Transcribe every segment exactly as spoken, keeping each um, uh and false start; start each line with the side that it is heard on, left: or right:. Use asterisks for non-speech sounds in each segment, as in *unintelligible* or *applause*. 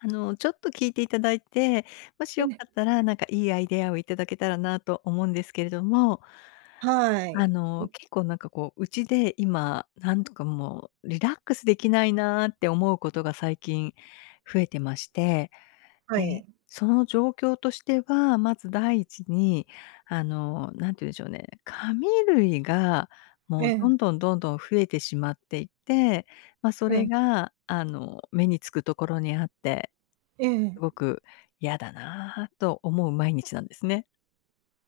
left: あの、ちょっと聞いていただいて、もし
right: う
left: よか
right: ね。
left: ったら、なんかいいアイデアを頂けたらなと思うんですけれども。
right: は
left: あ
right: い。ん。
left: の、結構、なんかこう、家で今、何つか、もう、リラックスできないなって思うことが最近増えてまして。
right: は
left: で、
right: い。
left: その状況としては、まずだいいちに、あの、何て言うんでしょうね、紙類が、も
right: え
left: う、ど
right: え。
left: んどんどんどん増えてしまっていて、ま、そ
right: え
left: れ
right: え。
left: が、あの、目に付くところにあって、
right: ええ。
left: すごく嫌だなと思う毎日なんですね。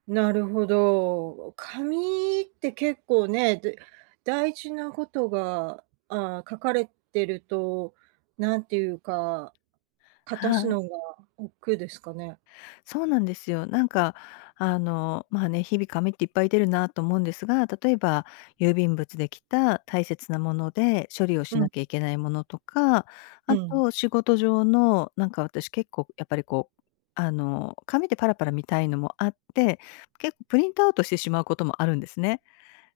right: なるほど。紙って結構ね、で大事なことが、ああ、書かれてると、なんていうか、かたす
left: はい。
right: のが億劫ですかね。
left: そうなんですよ。なんか、あの、まあね、日々紙っていっぱい出るなと思うんですが、例えば、郵便物で来た大切なもので、処理をし
right: う
left: な
right: ん。
left: きゃいけないものとか、
right: う
left: あ
right: ん。
left: と、仕事上のなんか私、結構やっぱり、こう、あの、紙でパラパラ見たいのもあって、結構プリントアウトしてしまうこともあるんですね。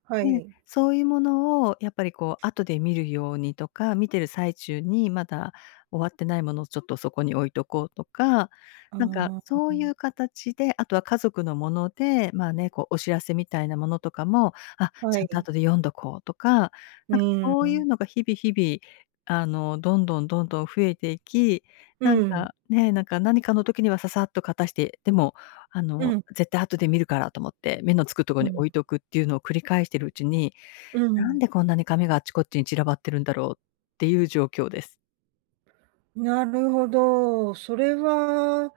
right: は
left: で、
right: い。
left: そういうものをやっぱり、こう、後で見るようにとか、見てる最中にまだ終わってないものを、ちょっとそこに置いとこうとか、
right: あ
left: なんか、
right: あ、あ
left: そうい
right: あ。
left: う形であとは家族のもので、まあね、こう、お知らせみたいなものとかも、あ、
right: は
left: ちゃんと
right: い。
left: 後で読んどこうとか。
right: う
left: なんか
right: ー
left: そういう
right: ん。
left: のが日々日々、あの、どんどんどんどん増えていき、
right: う
left: なん
right: ん。
left: か、ね、なんか、何かの時にはササッとかたして、でも、あ
right: う
left: の、
right: ん。
left: 絶対後で見るからと思って、目のつくところ
right: う
left: に
right: ん。
left: 置いとくっていうのを繰り返しているうちに、
right: う
left: なん
right: ん。
left: でこんなに紙があっちこっちに散らばってるんだろう、っていう状況です。
right: なるほど。それは、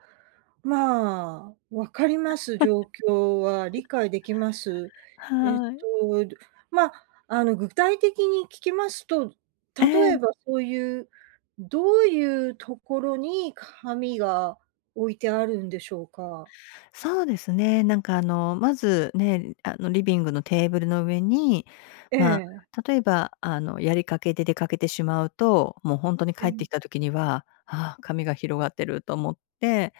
right: まあ、分かります、状況は、
left: *laughs*
right: 理解できます。えっ
left: はい。
right: と、どま、あの、具体的に聞きますと、
left: え
right: 例え
left: え。
right: ばそういうどういうところに紙が置いてあるんでしょうか？
left: そうですね、なんか、あの、まず、ねえ、あの、リビングのテーブルの上に、
right: え
left: ま
right: え。
left: あ、例えば、あの、やりかけで出かけてしまうと、もうほんとに
right: う
left: 帰って
right: ん。
left: きた時には、「ああ、紙が広がってる」と思って、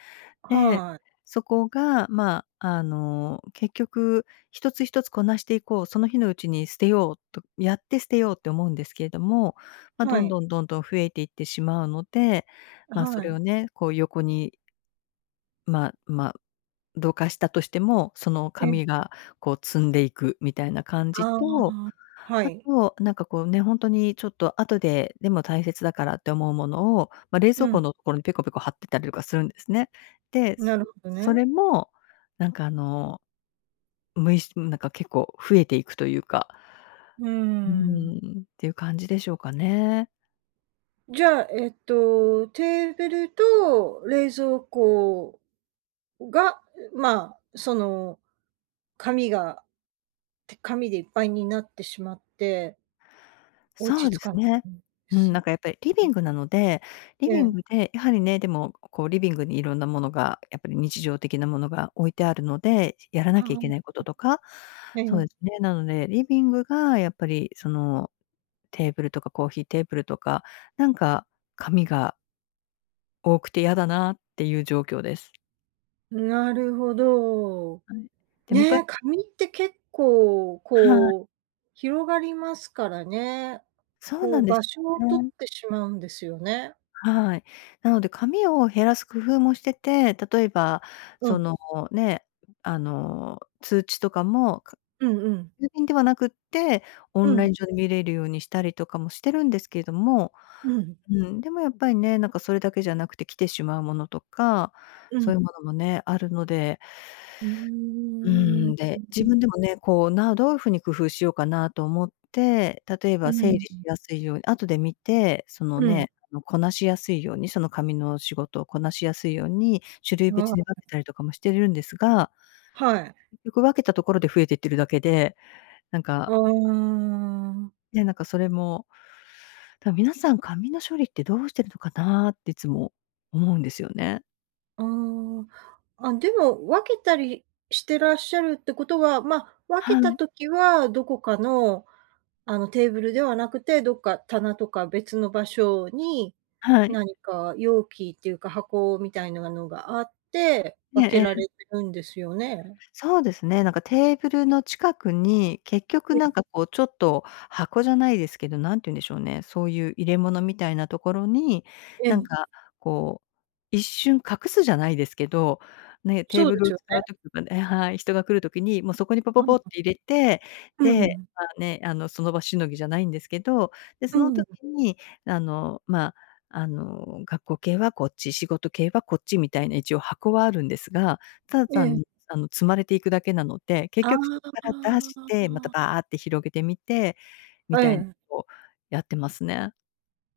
left: で、
right: はい。
left: そこが、まあ、あの、結局、「一つ一つこなしていこう」、「その日のうちに捨てよう」、と、「やって捨てよう」って思うんですけども、ま、
right: は
left: どん
right: い。
left: どんどんどん増えていってしまうので、ま、そ
right: は
left: れを
right: い。
left: ね、こう、横にまま、どかしたとしても、その
right: えん。
left: 紙が、こう、積んでいくみたいな感じ
right: あ
left: と、
right: あ、は
left: あ
right: い。
left: と、なんか、こう、ね、ほんとにちょっと後で、でも大切だからって思うものを、ま、冷蔵
right: う
left: 庫
right: ん。
left: のところにペコペコ貼ってたりとかするんですね。で、
right: な
left: す
right: るほど
left: そ
right: ね。
left: れも、なんか、あの、むいしん、なんか結構増えていくというか、
right: うー
left: うー
right: ん。
left: ん、っていう感じでしょうかね。
right: じゃあ、えっと、テーブルと冷蔵庫が、うまあ、その、紙がて紙でいっぱいになってしまって落
left: そ
right: ち
left: うで
right: 着
left: す
right: かな
left: ね。
right: いんで
left: うん。な
right: す。
left: んかやっぱりリビ
right: うん。
left: ングなので、リビン
right: ええ。
left: グで、やはりね、でも、こうリビングに色んなものが、やっぱり日常的なものが置いてあるので、しやらな
right: は
left: きゃい
right: あ。
left: け
right: *unintelligible*
left: ないこととか、
right: え
left: そうで
right: え。
left: すね。なので、リビングがやっぱりその、テーブルとかコーヒーテーブルとかなんか紙が多くてやだなっていう状況です。
right: なるほど。
left: はい。で、むか
right: ね、紙って結構、
left: はい。
right: こう、広がりますからね。
left: そう
right: こ
left: なん
right: う
left: で
right: 場
left: す
right: 所を取っ
left: ね。
right: てしまうんですよね。
left: はい。なので紙を減らす工夫もしてて、例えば
right: う
left: そ
right: ん。
left: の、ね。あの、通知とかも、か
right: うんうん。
left: 郵便ではなくって、オ
right: う
left: ンライ
right: ん。
left: ン上で見れるようにしたりとかもしてるんですけれども
right: うん。
left: うん。でもやっぱりね、なんかそれだけじゃなくて来てしまうものとか、
right: う
left: そうい
right: ん。
left: うものもね、あるので
right: うー
left: う
right: ん。
left: ー
right: う、
left: ん。で、
right: う
left: 自
right: ん。
left: 分でもね、こう、などういう風に工夫しようかなと思って、例え
right: う
left: ば
right: ん、
left: 整理し
right: ん。
left: やすいよう、後で見て、その
right: うん。
left: ね、あの、こなしやすいようにその紙の仕事をこなしやすいように、種類
right: あ
left: 別に分
right: あ。
left: けたりとかもしてるんですが
right: はい。
left: 結局分けたところで増えてってるだけで、なんか
right: お、うーん。
left: ね、なんかそれも。だ皆さん、紙の処理ってどうしてるのかなってつも思うんですよね。
right: ああ。あ、でも、分けたりしてらっしゃるってことは、ま、分
left: は
right: けた
left: い。
right: 時はどこかの、あの、テーブルではなくて、どっか棚とか別の場所に
left: はい。
right: なにか容器っていうか箱みたいのなのがあって、
left: え
right: 分
left: え
right: け
left: え
right: ら
left: え。
right: れてるんですよね？
left: そうですね、なんかテーブルの近くに、結
right: う
left: 局な
right: ん。
left: んか、こう、ちょっと箱じゃないですけど、なんて言うんでしょうね、そういう入れ物みたいなところに、
right: え
left: なん
right: え。
left: か、こう、一瞬隠すじゃないですけど、ね、テー
right: そう
left: ブ
right: で
left: ル
right: す
left: を
right: よ
left: 使
right: ね。
left: う時とかええ、はい、人が来る時に、もうそこにポポポっ
right: *unintelligible*
left: て入れて、
right: う
left: で、
right: ん。
left: まあね、あの、その場しのぎじゃないんですけど、で、
right: う
left: その
right: ー
left: 時
right: ん。
left: に、あの、まあ、あの、学校系はこっち、仕事系はこっちみたいな一応箱はあるんですが、ただ
right: ええ。
left: 単あの、積まれていくだけなので、結
right: あ
left: 局そこから出して、また
right: あ。
left: バーって広げてみて、みたいの
right: ええ。
left: をやってますね。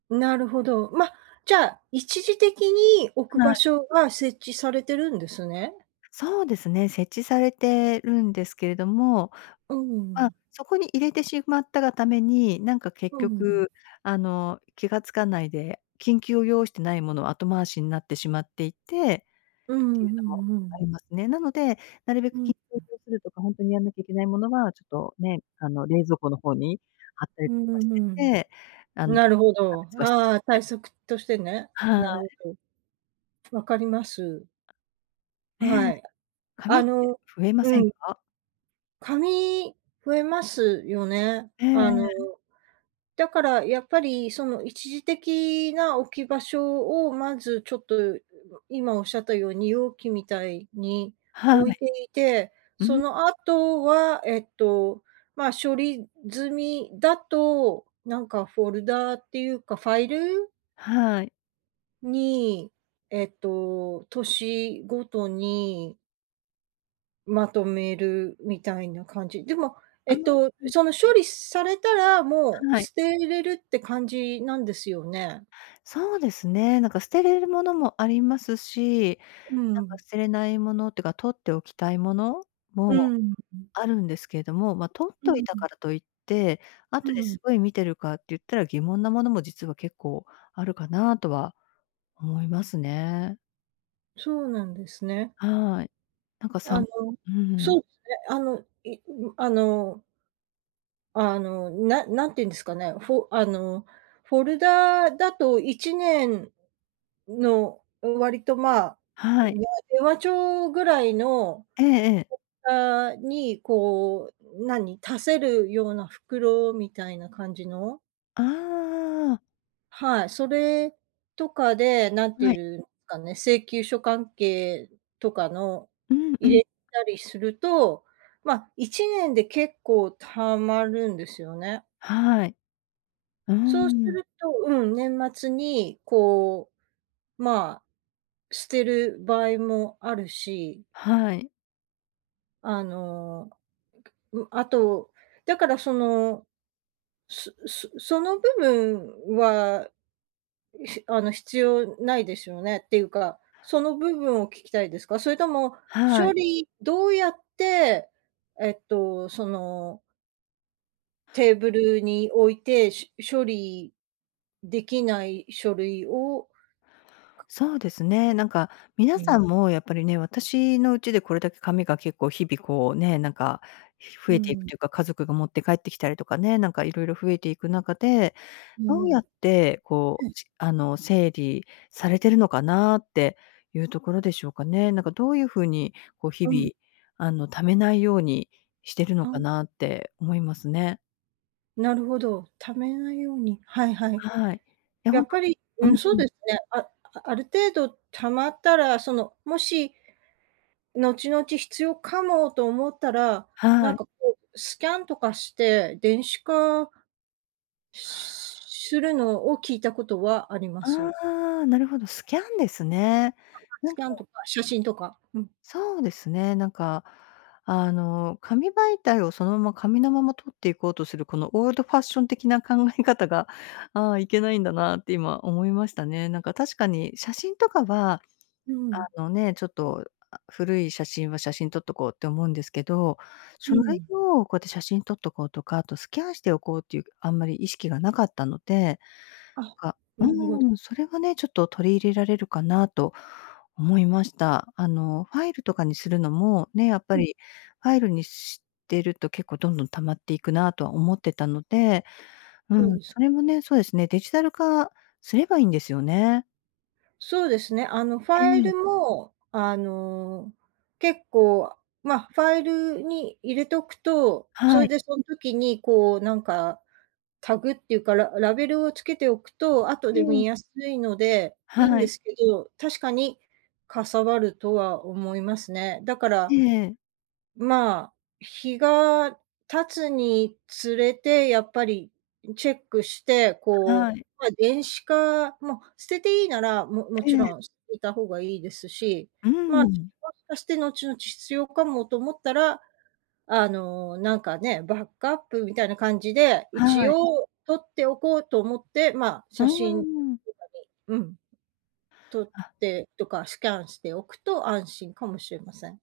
right: なるほど。ま、じゃあ、一時的に置く
left: は
right: 場
left: い。
right: 所が設置されてるんですね？
left: そうですね、設置されてるんですけれども、
right: う
left: まあ、
right: ん。
left: そこに入れてしまったがために、なんか結
right: うん。
left: 局、あの、気が付かないで、緊急を要してないものは後回しになってしまっていて
right: う
left: って
right: ん
left: い
right: う
left: う
right: ん
left: のも
right: うん、うう
left: あ
right: ん。
left: りますね。なので、なるべ
right: う
left: く緊急
right: ん。
left: を要するとか、ほんとにやんなきゃいけないものは、ちょっとね、あの、冷蔵庫の方に貼った
right: う
left: りと
right: ん
left: か
right: う
left: して
right: ん
left: て、あ
right: うん。
left: の、
right: なるほ
left: 差
right: ど、
left: 別はしてる
right: ああ、
left: って
right: 対策としてね。
left: は
right: なるほ
left: い。
right: ど。分かります。
left: ね
right: は
left: え。
right: い。
left: 紙
right: あ
left: って
right: の
left: 増えませ
right: う
left: ん
right: ん。
left: か？
right: 紙、増えますよね。
left: ええ、
right: あの、
left: えん。
right: だからやっぱり、その一時的な置き場所をまず、ちょっと、う *unintelligible* 今おっしゃったように容器みたいに
left: は
right: 置
left: い。
right: いていて、
left: う
right: そ
left: ん。
right: の後は、えっと、ま、処理済みだと、なんかフォルダーっていうか、ファイル
left: はい。
right: に、えっと、年ごとにまとめるみたいな感じ。でも、え
left: ああ、
right: っと、
left: うん。
right: その、処理されたら、もう
left: はい。
right: 捨てれるって感じなんですよね。
left: そうですね、なんか捨てれるものもありますし、
right: う
left: な
right: ー
left: んか
right: ん。
left: 捨てれないものってか取っておきたいもの
right: う
left: も
right: ーん。
left: あるんですけれども、ま、取っ
right: う
left: とい
right: ー
left: た
right: ん。
left: からといって、
right: う
left: 後で
right: ーん。
left: すごい見てるかって言ったら、疑問なものも実は結構あるかなとは思いますね。
right: そうなんですね。
left: はい。なんかさ
right: あ
left: ん
right: の
left: うん。
right: そうすね。あの、いうむあのあの、な何て言うんですかね、フォあの、フォルダーだといちねんの、ん、割と、まあ *unintelligible*
left: はい。
right: 電話帳ぐらいの、
left: ええええ。
right: フォッターに、こう、何、足せるような袋みたいな感じの
left: ああ。
right: はい。それとかで、なん
left: は
right: て言
left: い。
right: うんかね、請求書関係とかの
left: うんう
right: 入
left: ん。
right: れたりすると、ま、いちねんで結構溜まるんですよね。
left: はい。う
right: そうす
left: ん。
right: ると、うん。年末にこう、まあ、捨てる場合もあるし
left: はい。
right: あの、ん、あと、だからその、すすその部分は、*sneezes* あの、必要ないですよね、っていうか、その部分を聞きたいですか？それとも
left: は
right: 処
left: い。
right: 理どうやってえっと、そのテーブ
left: そう。
right: ルに置いて、しゅ処理できない書類を
left: そうですね。なんか、皆
right: う
left: さ
right: ん。
left: んもやっぱりね、私のうちでこれだけ紙が結構日々こうね、なんか、ひ増
right: う
left: えていく
right: ん。
left: というか、家族が持って帰ってきたりとかねなんか色々増えていく中で、
right: う
left: どうや
right: ん。
left: ってこ
right: う
left: う、
right: ん。
left: あの、整理されてるのかなっていうところでしょうかね。なんかどういう風に、こう日
right: うん。
left: 々、あの、溜めないようにしてるのか
right: あ。
left: なって思いますね。
right: なるほど、貯めないように、はいはい。
left: はい。いや、
right: や
left: ほん
right: っ
left: と
right: ぱり、
left: う
right: うん。そう
left: ん。
right: ですね。あある程度貯まったら、その、もし、後々必要かもと思ったらな
left: は
right: ん
left: い。
right: かこう、スキャンとかして電子化するのを聞いたことはあります。
left: ああ、なるほど。スキャンですね。
right: *unintelligible*
left: な
right: ス
left: ん
right: キ
left: か
right: ャンとか写真とか、うん。
left: そうですね、なんか、あの、紙媒体をそのまま紙のままとっていこうとする、このオールドファッション的な考え方が、ああいけないんだな、って今、思いましたね。なんか確かに写真とかは、
right: うん。
left: あのね、ちょっと、あ、古い写真は写真撮っとこうって思うんですけど
right: う
left: 書類
right: ん。
left: を、こうやって写真撮っとこうとか、あとスキャンしておこうっていうあんまり意識がなかったので、
right: あ、
left: か
right: な
left: う
right: るほど。
left: ん。それはねちょっと取り入れられるかなと思いました。あの、ファイルとかにするのも、ね、やっぱ
right: うん。
left: りファイルにしてると結構どんどん溜まっていくなとは思ってたので、う
right: そう
left: ん。
right: です。
left: それもね、そうですね、デジタル化すればいんですよね。
right: そうですね、あの、フ
left: う
right: ァイ
left: ん。
right: ルも、あの、結構、ま、ファイルに入れとくと、そ
left: は
right: れ
left: い。
right: でそん時に、こう、なんか、タグっていうか、らラベルをつけておくと後
left: う
right: で見
left: ん。
right: やすいのでいいん
left: は
right: で
left: い。
right: すけど、確かにかさばるとは思いますね。だから、
left: ええ。
right: まあ、日が経つにつれてやっぱりチェックして、こ
left: は
right: う、
left: い。
right: ま、電子化、ま、捨てていいなら、もも
left: え
right: ち
left: え。
right: ろん捨てた方がいいですし、
left: うー
right: まあ、
left: ん。
right: *unintelligible* して後々必要かもと思ったら、あの、なんかね、バックアップみたいな感じで一
left: はい。
right: 応とっておこうと思って、まあ、
left: うん
right: 写
left: う
right: 真と
left: んうん。
right: かで、うん、撮っ
left: あ。
right: て、とか、スキャンしておくと安心かもしれません。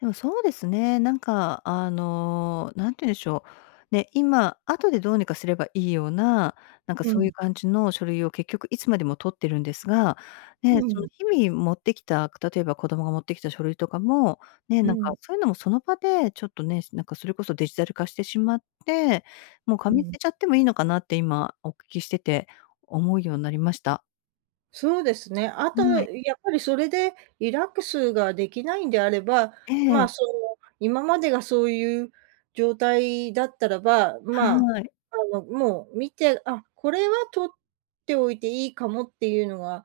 left: でも、そうですね。なんか、あの、なんて言うんでしょう、ね、今、あとでどうにかすればいいような、なんか
right: う
left: そうい
right: ん。
left: う感じの書類を結局いつまでも取ってるんですが、
right: う
left: ね、
right: ー
left: その、
right: ん。
left: 日々持ってきた、例えば子供が持ってきた書類とかも、ね、
right: う
left: なんか、
right: ん。
left: そういうのもその場でちょっとね、なんかそれこそデジタル化してしまって、もう
right: う
left: 紙捨
right: ん。
left: てちゃってもいいのかなって、今お聞きしてて思うようになりました。
right: そうですね。あと、
left: むあい。
right: やっぱりそれでリラックスができないんであれば、
left: ええ。
right: ま、その、今までがそういう状態だったらば、
left: は
right: まあ、
left: い。
right: あの、もう見て、あ、これは取っておいていいかもっていうのは、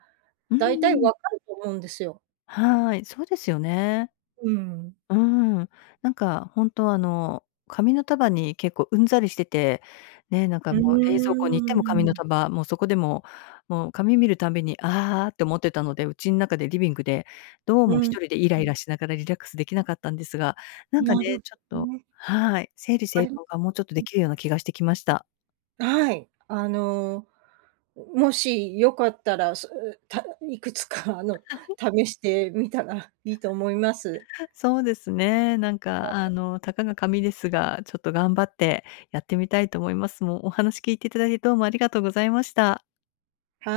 left: うー
right: だいたい分
left: ん。
right: かると思うんですよ。
left: はい、そうですよね。
right: うん。
left: うーん。なんか、ほんとは、あの、紙の束に結構うんざりしてて、ね、なんか
right: うー
left: もう冷蔵庫に行っても紙の
right: ん。
left: 束、もうそこでも、もう紙見るたんびに「あー！」って思ってたので、家ん中でリビングで、どう
right: う
left: もひ
right: ん、
left: とりでイラ
right: う
left: イ
right: ん。
left: ラしながらリラックスできなかったんですが、なんか
right: な
left: ね、
right: る
left: ちょっ
right: ほ
left: と
right: ね。
left: はい、整理
right: あ
left: 整
right: りま
left: 頓がもうちょっと
right: う
left: で
right: ん。
left: きるような気がしてきました。
right: はい。あの、ん、もしよかったら、すたいくつか、あの、
left: *chuckles*
right: 試してみたらいいと思います。
left: *chuckles* そうですね。なんか、あ
right: *unintelligible*
left: の、たかが紙ですが、ちょっと頑張ってやってみたいと思います。もう、お話聞いていただいて、どうもありがとうございました。
right: はい。